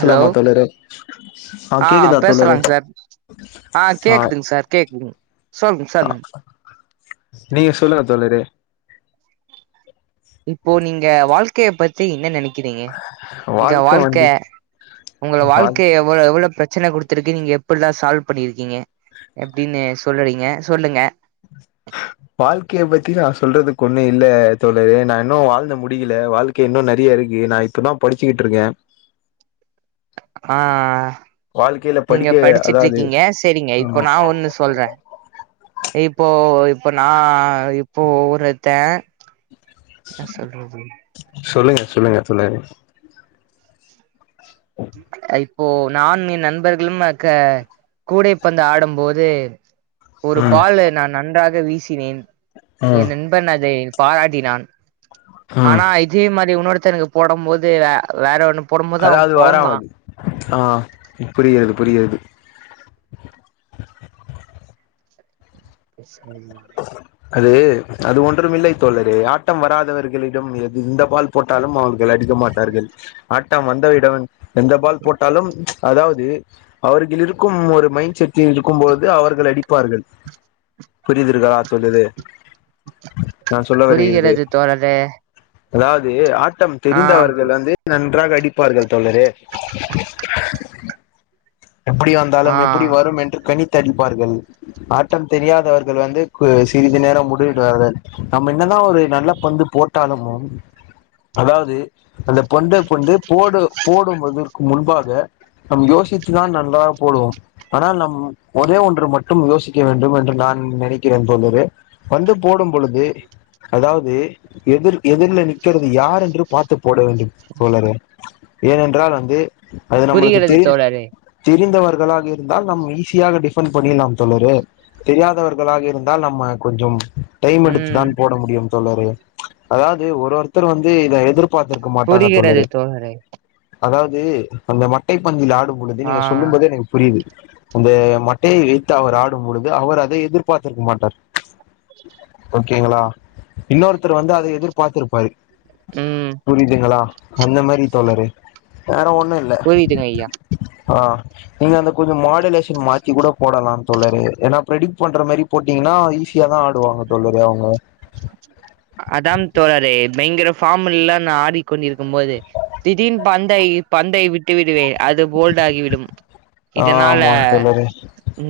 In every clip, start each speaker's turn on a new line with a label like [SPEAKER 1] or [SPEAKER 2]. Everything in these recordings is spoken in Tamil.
[SPEAKER 1] ஹலோ
[SPEAKER 2] தோழரே ஆ கேக்குதா தோழரே
[SPEAKER 1] பேசலாங்க சார் ஆ கேக்குதுங்க சார் கேக்குதுங் சொல்லுங்க
[SPEAKER 2] ஆ
[SPEAKER 1] சொல்லுங்க
[SPEAKER 2] நீங்க சொல்லுங்க தோழரே
[SPEAKER 1] இப்போ நீங்க வாழ்க்கய பத்தி என்ன நெனக் கிரிங்க இங்க வாழ்க்க உங்கள
[SPEAKER 2] வாழ்
[SPEAKER 1] வாழ்க்க எவ்வள எவ்வள பிரச்ச ச்சன குடுத்துருக்கு நீங்க எப்படிலா சால்வ் பண்ணிருக்கீங்க எப்படின்னு சொல்லறீங்க சொல்லுங்க
[SPEAKER 2] ஆ வாழ்க்கையை பத்தி நா சொல்றதுக்கு ஒண்ணு இல்ல தோழரே நா இன்னு வாழ்ந்து முடிக்கல வாழ்க்கை இன்னு நெறய இருக் கு நா இப்பதா படிச்சுக்கிட்டு இருக்க
[SPEAKER 1] ஆ நீங்க
[SPEAKER 2] படிக்க
[SPEAKER 1] படிச்சுட்டு
[SPEAKER 2] அதாவது
[SPEAKER 1] இருக்கீங்க சரிங்க இப்ப
[SPEAKER 2] ஆமா
[SPEAKER 1] நா ஒண்ணு சொல்ற இப்போ இப்போ நா இப்போ ஒருத்த ன்ன சொல்றது
[SPEAKER 2] சொல்லுங்க சொல்லுங்க சொல்லுங்க
[SPEAKER 1] அய் இப்போ நான் என் நண்பர்களும் அக்க கூடைப்பந்து ஆடும்போது ஒரு
[SPEAKER 2] ம்
[SPEAKER 1] பால நான் நன்றாக வீசினேன்
[SPEAKER 2] ம்
[SPEAKER 1] என் நண்பன் அதை பாராட்டினான்
[SPEAKER 2] ம்
[SPEAKER 1] ஆனா இதே மாரி உன்னொருத்தனுக்கு போடம் போது வேற ஒண்ணு போடும் போது அவ
[SPEAKER 2] அதாவது வராமது ஆ புரிகிறது புரிகிறது
[SPEAKER 1] [unintelligible]
[SPEAKER 2] அது அது ஒன்றும் இல்லை தோழரே ஆட்டம் வராதவர்களிடம் எது இந்த பால் போட்டாலும் அவர் அடிக்க மாட்டார்கள் ஆட வந்தவிடம் எந்த பால் போட்டாலும் ச் அதாவது அவர்கள் இருக்கும் ஒரு மைண்ட் செடில் இருக்கும்போது அவர்கள் அடிப்பார்கள் புரிது சொல்லுது நான் சொல்ல வருகிறது
[SPEAKER 1] புரிகிறது தோழரே
[SPEAKER 2] அதாவது ஆட்டம்
[SPEAKER 1] ஆ
[SPEAKER 2] தெரிந்தவர்கள் வந்து நன்றாக அடிப்பார்கள் தோழரே எப்படி
[SPEAKER 1] ஆ
[SPEAKER 2] வந்தாலும் எப்படி வரும் என்று கணித்து அடிப்பார்கள் ஆட்டம் தெரியாதவர்கள் வந்து சிறிது நேரம் முடிடுவார்கள் நம்ம என்னதா ஒரு நல்ல பந்து போட்டாலமும் அதாவது அந்த பந்த கொண்டு போடு போடும்வதற்கு முன்பாக நம் யோசிச்சுதான் நன்றாக போடுவோம் ஆனால் நம் ஒரே ஒன்று மட்டும் யோசிக்க வேண்டும் என்று நான் நினைக் க்கிற தோழரே பந்து போடும் பொழுது அதாவது எதிர் எதிர்ல நிக்கிறது யார் என்று பார்த்து போட வேண்டும் தோழரே ஏனென்றால் வந்து அது நம்மளுக்கு
[SPEAKER 1] புரிகிறது
[SPEAKER 2] தெரிந்
[SPEAKER 1] தோழரே
[SPEAKER 2] தெரிந்தவன் களாக இருந்தால் நம் ஈஸியாக டிஃபண்ட் பண்ணிலாம் தோழரே தெரியாதவர் களாக இருந்தால் நம்ம கொஞ்சம் டைம் எடுத்து
[SPEAKER 1] ம்
[SPEAKER 2] தான் போட முடியும் தோழரே அதாவது ஒரு ஒருத்தர் வந்து இதை எதிர்ப் பாத்துருக்க மாட்டாங்க தோழரே அதாவது அந்த மட்டை பந்தில் ஆடும் பொழுது
[SPEAKER 1] ஆ
[SPEAKER 2] நீங்க சொல்லும்போது எனக்கு புரியுது அந்த மட்டையை வைத்து அவர் ஆடும் பொழுது அவர் அதை எதிர்பார்த்திருக்க மாட்டார் ச் ஓகேங்களா இன்னொருத்தர் வந்து அதை எதிர்பார்த்திருப்பாரு
[SPEAKER 1] ம்
[SPEAKER 2] புரிதுங்களா அந்த மாரி தோழரே வேற ஒண் ணுல்ல
[SPEAKER 1] புரியுதுங்க ஐயா
[SPEAKER 2] ஆ நீங்க அந்த கொஞ்சோ மாடலேஷன் மாத்தி கூட போடலாம் தோழரே ஏனா ப்ரெடிக் பண்ற மாரி போட்டீங்கன்னா ஈஸியா தா ஆட்
[SPEAKER 1] அதான் தோழரே பயங்கர ஃபாமில்ல நா ஆடிக்கொண்டிருக்கும் போது திடீன் பந்தை பந்தைய விட்டு விடுவேன் அது போல்ட் ஆகிவிடும் இதனால
[SPEAKER 2] ஆமா தோழரே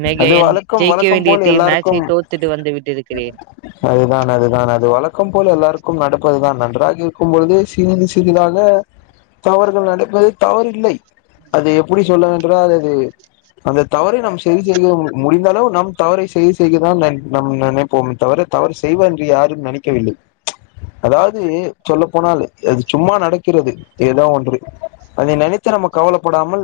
[SPEAKER 1] மிக
[SPEAKER 2] அது
[SPEAKER 1] என்
[SPEAKER 2] வழக்கம்
[SPEAKER 1] ஜெயிக்க
[SPEAKER 2] வழக்கம்
[SPEAKER 1] வேண்டிய
[SPEAKER 2] போல
[SPEAKER 1] டீம் மேட்சை
[SPEAKER 2] எல்லாருக்கும்
[SPEAKER 1] தோத்துட்டு வந்து விட்டிருக்கிறேன்
[SPEAKER 2] அதுதான் அதுதான் அது வழக்கம் போல் எல்லாருக் க்கும் நடப்பதுதான் நன்றாக இருக்கும் பொழுதுதே சிறிது சிறிதாக தவறுகள் நடப்பது தவறு இல்லை அது எப்படி சொல்ல என்றால் அது அந்த தவறை நம் சரி செய்கிறோம் முடிந்தளவு நம் தவறை சரி செய் தான் நம் நினைப்போம் தவிர தவறு செய்வ என்று யாரும் நினைக்கவில்லை அதாவது சொல்ல போனால் அது சும்மா நடக்கிறது எதா ஒன்று அதை நனைத்து ச்ச நம்ம கவலப்படாமல்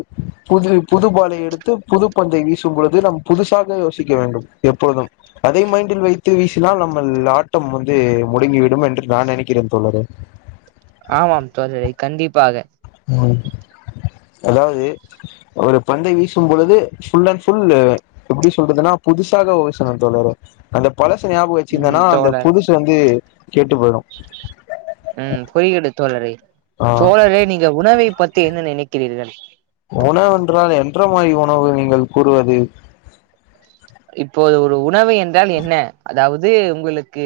[SPEAKER 2] புது புதுபாலை எடுத்து புது பந்தை வீசும் பொழுது நம் புதுசாக யோசிக்க வேண்டும் எப்பொழுதும் அதே மா ட்டில் வைத்து வீசினால் நம்மல் ஆட்டம் வந்து முடங்கி விடும் என்று நா நெனைக்கிறேன் தோழரே
[SPEAKER 1] ஆமாம் தோழரே கண்டிப்பாக
[SPEAKER 2] ம் அதாவது ஒரு பந்தை வீசும்பொழுது ஃபுல் அண்ட் ஃபுல்லு எப்படி சொல்றதுன்னா புதுசாக உக சொன்ன தோழரே அந்த பழச ஞாபக
[SPEAKER 1] ம்
[SPEAKER 2] வெச்சிந்தன்னா அந்த
[SPEAKER 1] தோழர்
[SPEAKER 2] புதுசு வந்து கெட்டு போயிடு
[SPEAKER 1] ம் பொறிகடு தோழரே
[SPEAKER 2] ஆ
[SPEAKER 1] தோழரே நீங்க உணவை பத்தி என்ன நினைக்கிறீர்கள்
[SPEAKER 2] உணவென்றால் என்ற மாரி உணவு நீங்கள் கூறுவது
[SPEAKER 1] இப்போது ஒரு உணவு என்றால் என்ன அதாவது உங்களுக்கு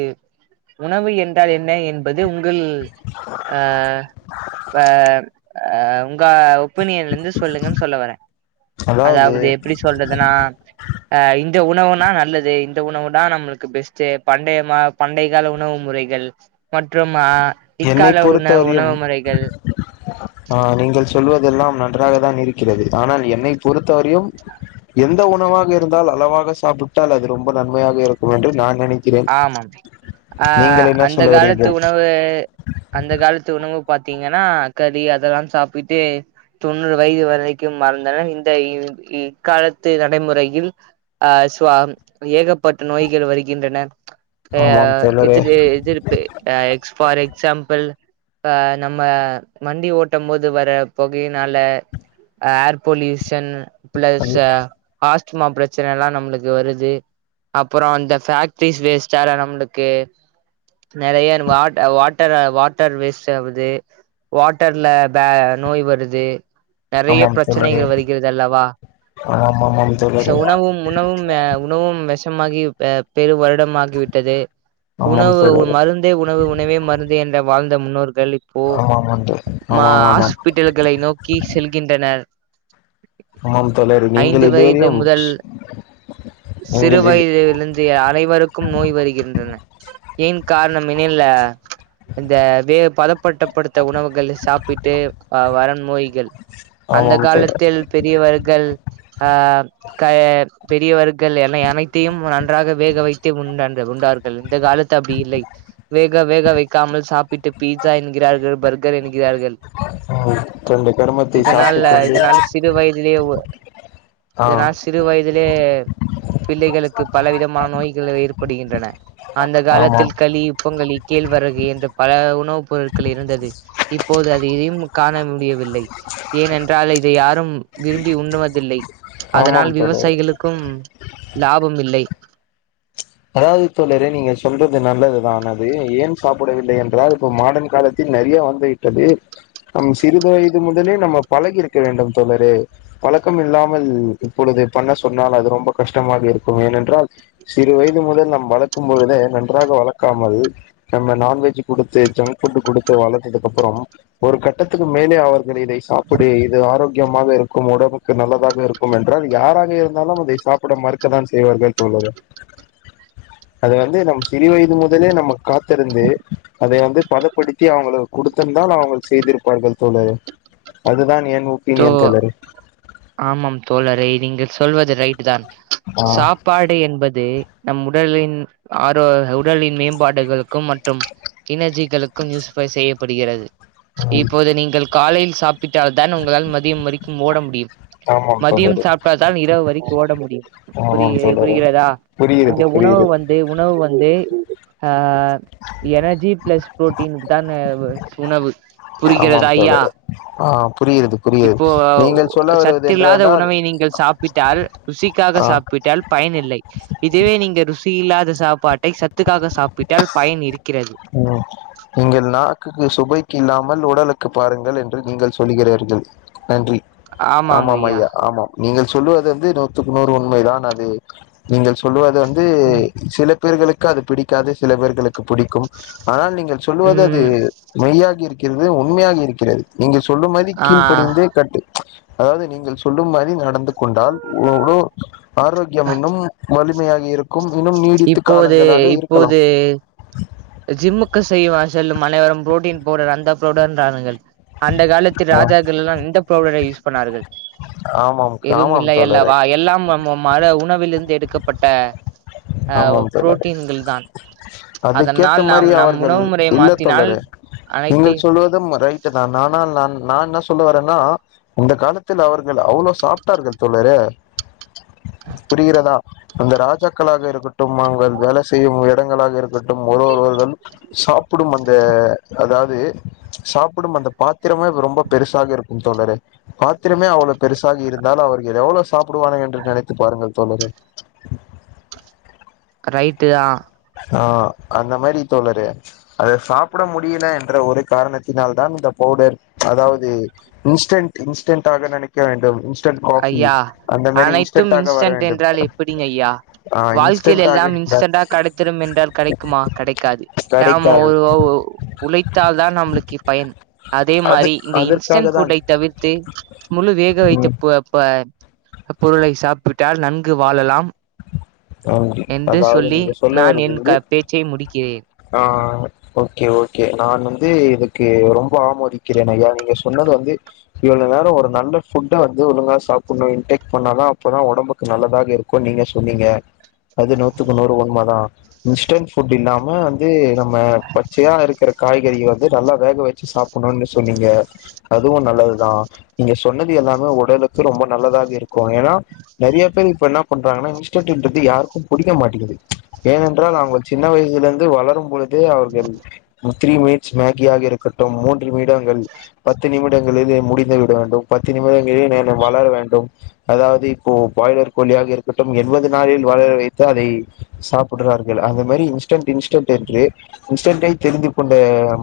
[SPEAKER 1] உணவு என்றால் என்ன என்ப து உங்கள் அ வ அ உங்க ஒப்பினியன்ல இருந்து சொல்லுங்கன் சொல்ல வரே அதாவது எப்படி சொல்றதுன்னா அ இந் த உணவுனா நல்லது இந்த உணவு நா நம்மளுக்கு பெஸ்ட்டு பண்டைய மா பண்டை கால உணவு முறைகள் மற்றும் அ
[SPEAKER 2] என்னை
[SPEAKER 1] இக்கால உண
[SPEAKER 2] பொறுத்தவரையும்
[SPEAKER 1] உணவு முறைகள்
[SPEAKER 2] ஆ நீங்கள் சொல்வதெல்லாம் நன்றாக தான் இருக்கிறது அனால் என்னை பொறுத்தவரையும் எந்த உணவாக இருந்தால் அளவாக சாப்பிட்டால் அது ரொம்ப நன்மையாக இருக்கும் என்று நான் நினைக்கிறேன்
[SPEAKER 1] ஆமம் ஆ
[SPEAKER 2] நீங்கள் என்ன
[SPEAKER 1] அந்த காலத்து
[SPEAKER 2] சொல்லுகிறீர்கள்
[SPEAKER 1] உணவு அந்த காலத்து உண வு பாத்திங்கன்னா கலி அதெல்லாம் சாப்பிட்டு தொண்ணூறு வய்து வரைக்கும் மறந்தனர் இந்த இவ் இ க்காலத்து நடைமுறையில் அ ஸ்வாம் ஏகப்பட்ட நோய்கள் வருகின்றன அயா
[SPEAKER 2] ஆமாம் தோழரே
[SPEAKER 1] இத்துல்லு இதுர்பாபு அ எக்ஸ் ஃபார் எக்ஸாம்பல் ஆ நம்ம வண்டி ஓட்டம் போது வர பொகைய்னால அ ஏர் பொல்யூஷன் ப்ளஸ் ஸா ஆஸ்துமா ப்ரச்சன எல்லா நம்ளுக்கு வருது அப்பறோ அந்த ஃபாக் ஃபீஸ் வேஸ்ட்டார நம்ளுக்கு நெறையன் வாட் அ வாட்டர வாட்டர் வேஸ்ட் ஆவுது வாட்டர்ல பே நோய் வருது நெறைய
[SPEAKER 2] ஆமாம் தோழரே
[SPEAKER 1] ப்ரச்சனைகள் வருகிற்தல்லவா
[SPEAKER 2] ஆமாம் ஆமாம்
[SPEAKER 1] ஸ
[SPEAKER 2] தோழரே
[SPEAKER 1] உணவும் உணவும் அ உணவும் வெஷமாகி அ பெரு வர் டம் ஆகிவிட்டதே
[SPEAKER 2] ஆமாம்
[SPEAKER 1] உணவு
[SPEAKER 2] தோழரே
[SPEAKER 1] மருந்தே உணவு உணவே மருந்து என்ட வாழ்ந்த முன்னோருக் கள் இப்போ
[SPEAKER 2] ஆமாம் ஆண்டு
[SPEAKER 1] மா
[SPEAKER 2] ஆமாம் ஆமாம்
[SPEAKER 1] ஹாஸ்பிட்டல்களை நோக்கி செல்கின்றனர்
[SPEAKER 2] ஆமாம் தோழர்
[SPEAKER 1] ஐந்து
[SPEAKER 2] நீங்கள்
[SPEAKER 1] வயது
[SPEAKER 2] இதுவரையும்
[SPEAKER 1] முதல் சிறு
[SPEAKER 2] நீங்கள் இது
[SPEAKER 1] வயதிலுந்த் அனைவருக்கும் நோய் வருகின்றன ஏன் காரணம் எனில் இந்த வே பத ப படுத்த உணவுகள் சாப்பிட்டு அ வர நோய்கள் அந்த
[SPEAKER 2] ஆமாம் தோழர்
[SPEAKER 1] காலத்தில் பெரியவர்கள் அ கய பெரியவர்கள் என அனைத்தையும் நன் வேக வைத்து உண் உண்டார்கள் இந்த காலத்து அப்டி இல்லை வேக வேக வைக்காமல் சாப்பிட்டு பீட் சா என்கிறார்கள் பர்கர் என்கிறார்கள்
[SPEAKER 2] ம் கொண்டு கருமத்தை
[SPEAKER 1] இதனால்
[SPEAKER 2] சாப்பிட்டுக் கொண்டு
[SPEAKER 1] இதனால் சிறு வயதிலயே ஒ
[SPEAKER 2] ஆ
[SPEAKER 1] இதனால் சிறு வயதுலே பிள்ளைகளுக்கு பலவிதமான நோய்கள் ஏற்படுகின்றன அந்த
[SPEAKER 2] ஆமாம்
[SPEAKER 1] காலத்தில் களி பொங்கல் இ கேழ்விறகு என்ற பல உணவுப் பொருட்கள் இருந்தது இப்போது அதை எதையும் காண முடியவில்லை ஏனென்றால் இதை யாரும் விரும்பி உண்ணுவதில்லை அதனால்
[SPEAKER 2] ஆமாம் தோழரே
[SPEAKER 1] விவசாயிகளுக்கும் லாபம் இல்லை
[SPEAKER 2] அதாவது தோழரே நீங்க சொல்றது நல்லதுதா அது ஏன் சாப்பிடவில்லை என்றால் இப்ப மாடன் காலத்தில் நெறைய வந்துவிட்டது நம் சிறிது வயது முதலே நம்ம பழகி இருக்க வேண்டும் தோழரே பழக்கம் இல்லாமல் இப்பொழுது பண்ண சொன்னால் அது ரொம்ப கஷ்டமாக இருக்கும் ஏனென்றால் சி சிறு வயது முதல் நம் வளர்க்கும்பொழுதே நன்றாக வளர்க்காமல் நம்ம நான்வெஜ் குடுத்து ஜங்க்ட் ஃபுட் குடுத்து வளத்ததுக்கு அப்புறம் ஒரு கட்டத்துக்கு மேலே அவர்கள் இதை சாப்பிடு இது ஆரோக்கியமாக இருக்கும் உடம்புக்கு நல்லதாக இருக்கும் என்றால் யாராக இருந்தாலும் அதை சாப்பிட மறுக்கத்தான் செய்வர்கள் தோழரே அதை வந்து நம் சிறு வயது முதலே நம்ம காத்திருந்து அதை வந்து பதப்படுத்தி அவங்ளுக்கு குடுத்திருந்தால் அவங்கள் செய்திருப்பார்கள் தோழரே அதுதான் என் ஒப்பீனியன் தோழரே
[SPEAKER 1] [unintelligible] ஆமாம் தோழரே நீங்கள் சொல்வது ரைட்டு தான்
[SPEAKER 2] ஆ
[SPEAKER 1] சாப்பாடு என்பது நம் உடலின் ஆரோ உடலின் மேம்பாடுகளுக்கும் மற்றும் இணர்ஜி உங்ளுக்கும் யூசிபை செய்யப்படுகிறது
[SPEAKER 2] ம்
[SPEAKER 1] இப்போது நீங்கள் காலையில் சாப்பிட்டால்தான் உங்கள் உங்களால் மதியம் வரைக்கும் ஓட முடியும்
[SPEAKER 2] ஆமாம்
[SPEAKER 1] மதியம்
[SPEAKER 2] தோழரே
[SPEAKER 1] சாப்பிட்டால்தான் இரவு வரைக்கு ஓட முடியும் புரி
[SPEAKER 2] ஆமாம் தோழரே
[SPEAKER 1] புரிகிறதா
[SPEAKER 2] புரிகிறது
[SPEAKER 1] இங்க உணவு
[SPEAKER 2] புரிகிறது
[SPEAKER 1] வந்து உணவு வந்து அ எனர்ஜி பிளஸ் பு்ரோட்டீனுக்கு தான உணவு புரிக்கிறதா ஐயா
[SPEAKER 2] அ புரிகிற
[SPEAKER 1] இப்போ சத்து இல்லாத
[SPEAKER 2] என்றால்
[SPEAKER 1] உணவை நீங்கள் சாப்பிட்டால் ருசிக்காக
[SPEAKER 2] ஆ
[SPEAKER 1] சாப்பிட்டால் பயன் பயன் இல்லை இதுவே நீங்க ருசி இல்லாத சாப்பாட்டை சத்துக்காக சாப்பிட்டால் பயன் இருக்
[SPEAKER 2] ம் நீங்கள் நாக்குக்கு சுபைக்கு இல்லா மல் உடலுக்கு பாருங்கள் என்று நீங்கள் சொல்லுகிறீர்கள் நன்றி ஆமாம் ஐயா ஆமாம் நீங்கள் சொல்லுவது வந்து நூத்துக்கு நூறு உண்மைதான் அது நீங்கள் சொல்லுவது வந்து சில பேர்களுக்கு அது பிடிக்காது சில பேர்களுக்கு பிடிக்கும் ஆனால் நீங்கள் சொல்வது அது
[SPEAKER 1] ம்
[SPEAKER 2] மெய்யாகி இருக் க்கிறது உண்மையாக இருக்கிறது நீங்கள் சொல்லும் மாரி
[SPEAKER 1] ஆ
[SPEAKER 2] கீழ்படிந்து கட்டு அதாவது நீங்கள் சொல்லும் மாரி நடந்து கொண்டால் உடல் ஆரோக்கியம் இன்னும் வழு மையாக இருக்
[SPEAKER 1] இப்போது இப்போது ஜிம்மு க்கு செய்யும் செல்லும் அனைவரும் புரோட்டீன் பவ்டர் அந்த பவ்டர்ன்ரான்கள் அந்த காலத்து
[SPEAKER 2] ஆ-
[SPEAKER 1] ராஜாக்கள் எல்லா எந்த பவ்டரை யூஸ் பண்ணார்கள்
[SPEAKER 2] ஆமாம்
[SPEAKER 1] எதுவும்
[SPEAKER 2] ஆமாம்
[SPEAKER 1] இல்லை
[SPEAKER 2] தோழரே
[SPEAKER 1] அல்லவா எல்லாம் நம் மர உணவிலிருந்து எடுக்கப்பட்ட அ
[SPEAKER 2] ஆமாம் தோழரே
[SPEAKER 1] புரோட்டீன்கள் தான்
[SPEAKER 2] அதுக்கேத்த
[SPEAKER 1] அதனால்
[SPEAKER 2] மாரி
[SPEAKER 1] நாம் நம்
[SPEAKER 2] அவர்கள்
[SPEAKER 1] உணவு முறையை
[SPEAKER 2] இல்ல
[SPEAKER 1] மாத்தினால்
[SPEAKER 2] தோழரே நீங்கள்
[SPEAKER 1] அனைத்தையும்
[SPEAKER 2] சொல்லுவதும் ரைட்டு தான் ஆனால் நான் நா என்ன சொல்ல வரேன்னா அந்த காலத்தில் அவர்கள் அவ்ளோ சாப்ட்டார்கள் தோழரே புரிகிறதா அந்த ராஜாக்களாக இருக்கட்டும் அங்கள் வேலை செய்யும் எடங்களாக இருக் ட்டும் ஒருவொருவர்கள் சாப்பிடும் அந்த அதாவ் து சாப்பிடும் அந்த பாத்திரமே ரொம்ப பெருசாக இருக்கும் தோழரே பாத்திரமே அவ்ளோ பெருசா இருந்தாலு அவர்கள் எவ்வளவு சாப்பிடுவான என்று நினைத்து பாருங்கள் தோழரே
[SPEAKER 1] ரைட்டு தா
[SPEAKER 2] அந்த மாரி தோழரே அத சாப்பிட முடியல என்ற ஒரு காரணத்தினால தா இந்த பவுடர் அதாவது இன்ஸ்ட் இன்ஸ்டன்ட் ஆக நினைக்க வேண்டும் இன்ஸ்டன்ட் காஃபி
[SPEAKER 1] ஐயா
[SPEAKER 2] அந்த மாரி
[SPEAKER 1] அனைத்தும்
[SPEAKER 2] இன்ஸ்டன்டாக வர
[SPEAKER 1] இன்ஸ்டன்ட்
[SPEAKER 2] வேண்டும்
[SPEAKER 1] என்றால் எப்படிங்கய்யா
[SPEAKER 2] ஆ
[SPEAKER 1] வாழ்க்கையில எல்லா
[SPEAKER 2] இன்ஸ்டன்டாக
[SPEAKER 1] இன்ஸ்டெண்ட்டா கடக் த்திரம் என்றால் கடைக்குமா கடைக்காது நாம
[SPEAKER 2] கெடைக்காது
[SPEAKER 1] ஒரு உழைத்தால் தான் நம்மளுக்கு பயன் அதே
[SPEAKER 2] அது
[SPEAKER 1] மாரி இந்த
[SPEAKER 2] அதற்காக
[SPEAKER 1] இன்ஸ்டன்ட்
[SPEAKER 2] தான்
[SPEAKER 1] ஃபுட்டை தவிர்த்து முழு வேக வைத்து
[SPEAKER 2] ம்
[SPEAKER 1] ஆ இப்ப பொருளை சாப்பிட்டால் நன்கு வாழலாம்
[SPEAKER 2] நன்றி
[SPEAKER 1] என்று
[SPEAKER 2] அதாவது
[SPEAKER 1] சொல்லி
[SPEAKER 2] நீங்க சொல்ல
[SPEAKER 1] நான்
[SPEAKER 2] வருவது
[SPEAKER 1] என்
[SPEAKER 2] வந்து
[SPEAKER 1] க பேச்சை முடிக்கிறேன்
[SPEAKER 2] ஆ ஓகே ஓகே நான் வந்து இதுக்கு ரொம்ப ஆமதிக்கிறேன் ஐயா நீங்க சொன்னத வந்து இவ்வள நேர ஒரு நல்ல புட்ட வந்து ஒழுங்கா சாப்டனு இன்டேக் பண்ணாலு அப்பதா உடம்புக்கு நல்லது [unintelligible] இருக்கு நீங்க சொன்னீங்க அது நூத்துக்கு நூறு உண்மை தா இன்ஸ்டன்ட் ஃபுட் இல்லாம வந்து நம்ம பச்சையா இருக்கிற காய்கறி வந்து நல்லா வேக வச்சு சாப்பணும்னு சொன்னீங்க அதுவு நல்லதுதா நீங்க சொன்னது எல்லாமே உடலுக்கு ரொம்ப நல்லதாக இருக்கு ஏன்னா நெறைய பேர் இப்ப என்னா பண்றாங்கன்னா இன்ஸ்டண்ட் யாருக்கு குடிக்க மாட்டேங்கிது ஏனென்றால் அவங்க சின்ன வயசிலிருந்து வளரும் பொழுது அவர்கள் த்ரீ மினிட்ஸ் மேகியாக இருக்கட்டு மூன்று நிமிடங்கள் பத்து நிமிடங்களிலே முடித் விட வேண்டும் பத்து நிமிடங்களில் [unintelligible] வளர வேண்டும் அதாவது இப்போ பாய்லர் கோலியாக இருக்கட்டும் எ இருபது நாளில் வளர வைத்து அதை சாப்பிடுறார்கள் அந்த மாரி இன்ஸ்டண்ட் இன்ஸ்டண்ட் என்று இன்ஸ்டண்டை தெரிந்து கொண்ட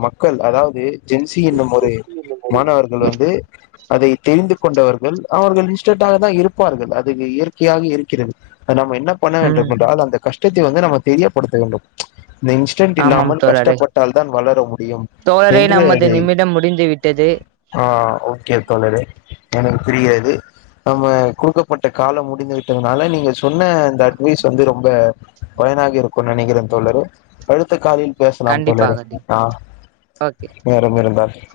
[SPEAKER 2] மக்கள் அதாவது ஜென்சி என்னும் ஒரு மாணவர்கள் வந்து அதை தெரிந்து கொண்டவர்கள் அவர்கள் இன்ஸ்டட்டாக தான் இருப்பார்கள் அது இயற்கையாக இருக்கிறது அ நம்ம என்ன பண்ண
[SPEAKER 1] ம்
[SPEAKER 2] வேண்டும் என்றால் அந்த கஷ்டத்தை வந்து நம்ம தெரியப்படுத்த வேண்டும் இந்த இன்ஸ்டன்ட்
[SPEAKER 1] ஆமாம்
[SPEAKER 2] இல்லாமல்
[SPEAKER 1] தோழரே
[SPEAKER 2] கஷ்டப்பட்டால் தான் வளர முடியும்
[SPEAKER 1] தோழரே
[SPEAKER 2] என்று
[SPEAKER 1] நமது
[SPEAKER 2] அதை
[SPEAKER 1] நிமிடம் முடிந்து விட்டது
[SPEAKER 2] ஆ ஓகே தொழரே ஏ புரியாது நம்ம குடுக்கப்பட்ட காலம் முடிந்து விட்டதுனால நீங்க சொ சொன்ன இந்த அட்வைஸ் வந்து ரொம்ப பயனாக இருக்கும்னு நெனைக்கிறே தோழரே அடுத்த காலில் பேசலாம் கோல
[SPEAKER 1] கண்டிப்பாகது
[SPEAKER 2] ஆ
[SPEAKER 1] ஓகே
[SPEAKER 2] நேரம் இருந்தால்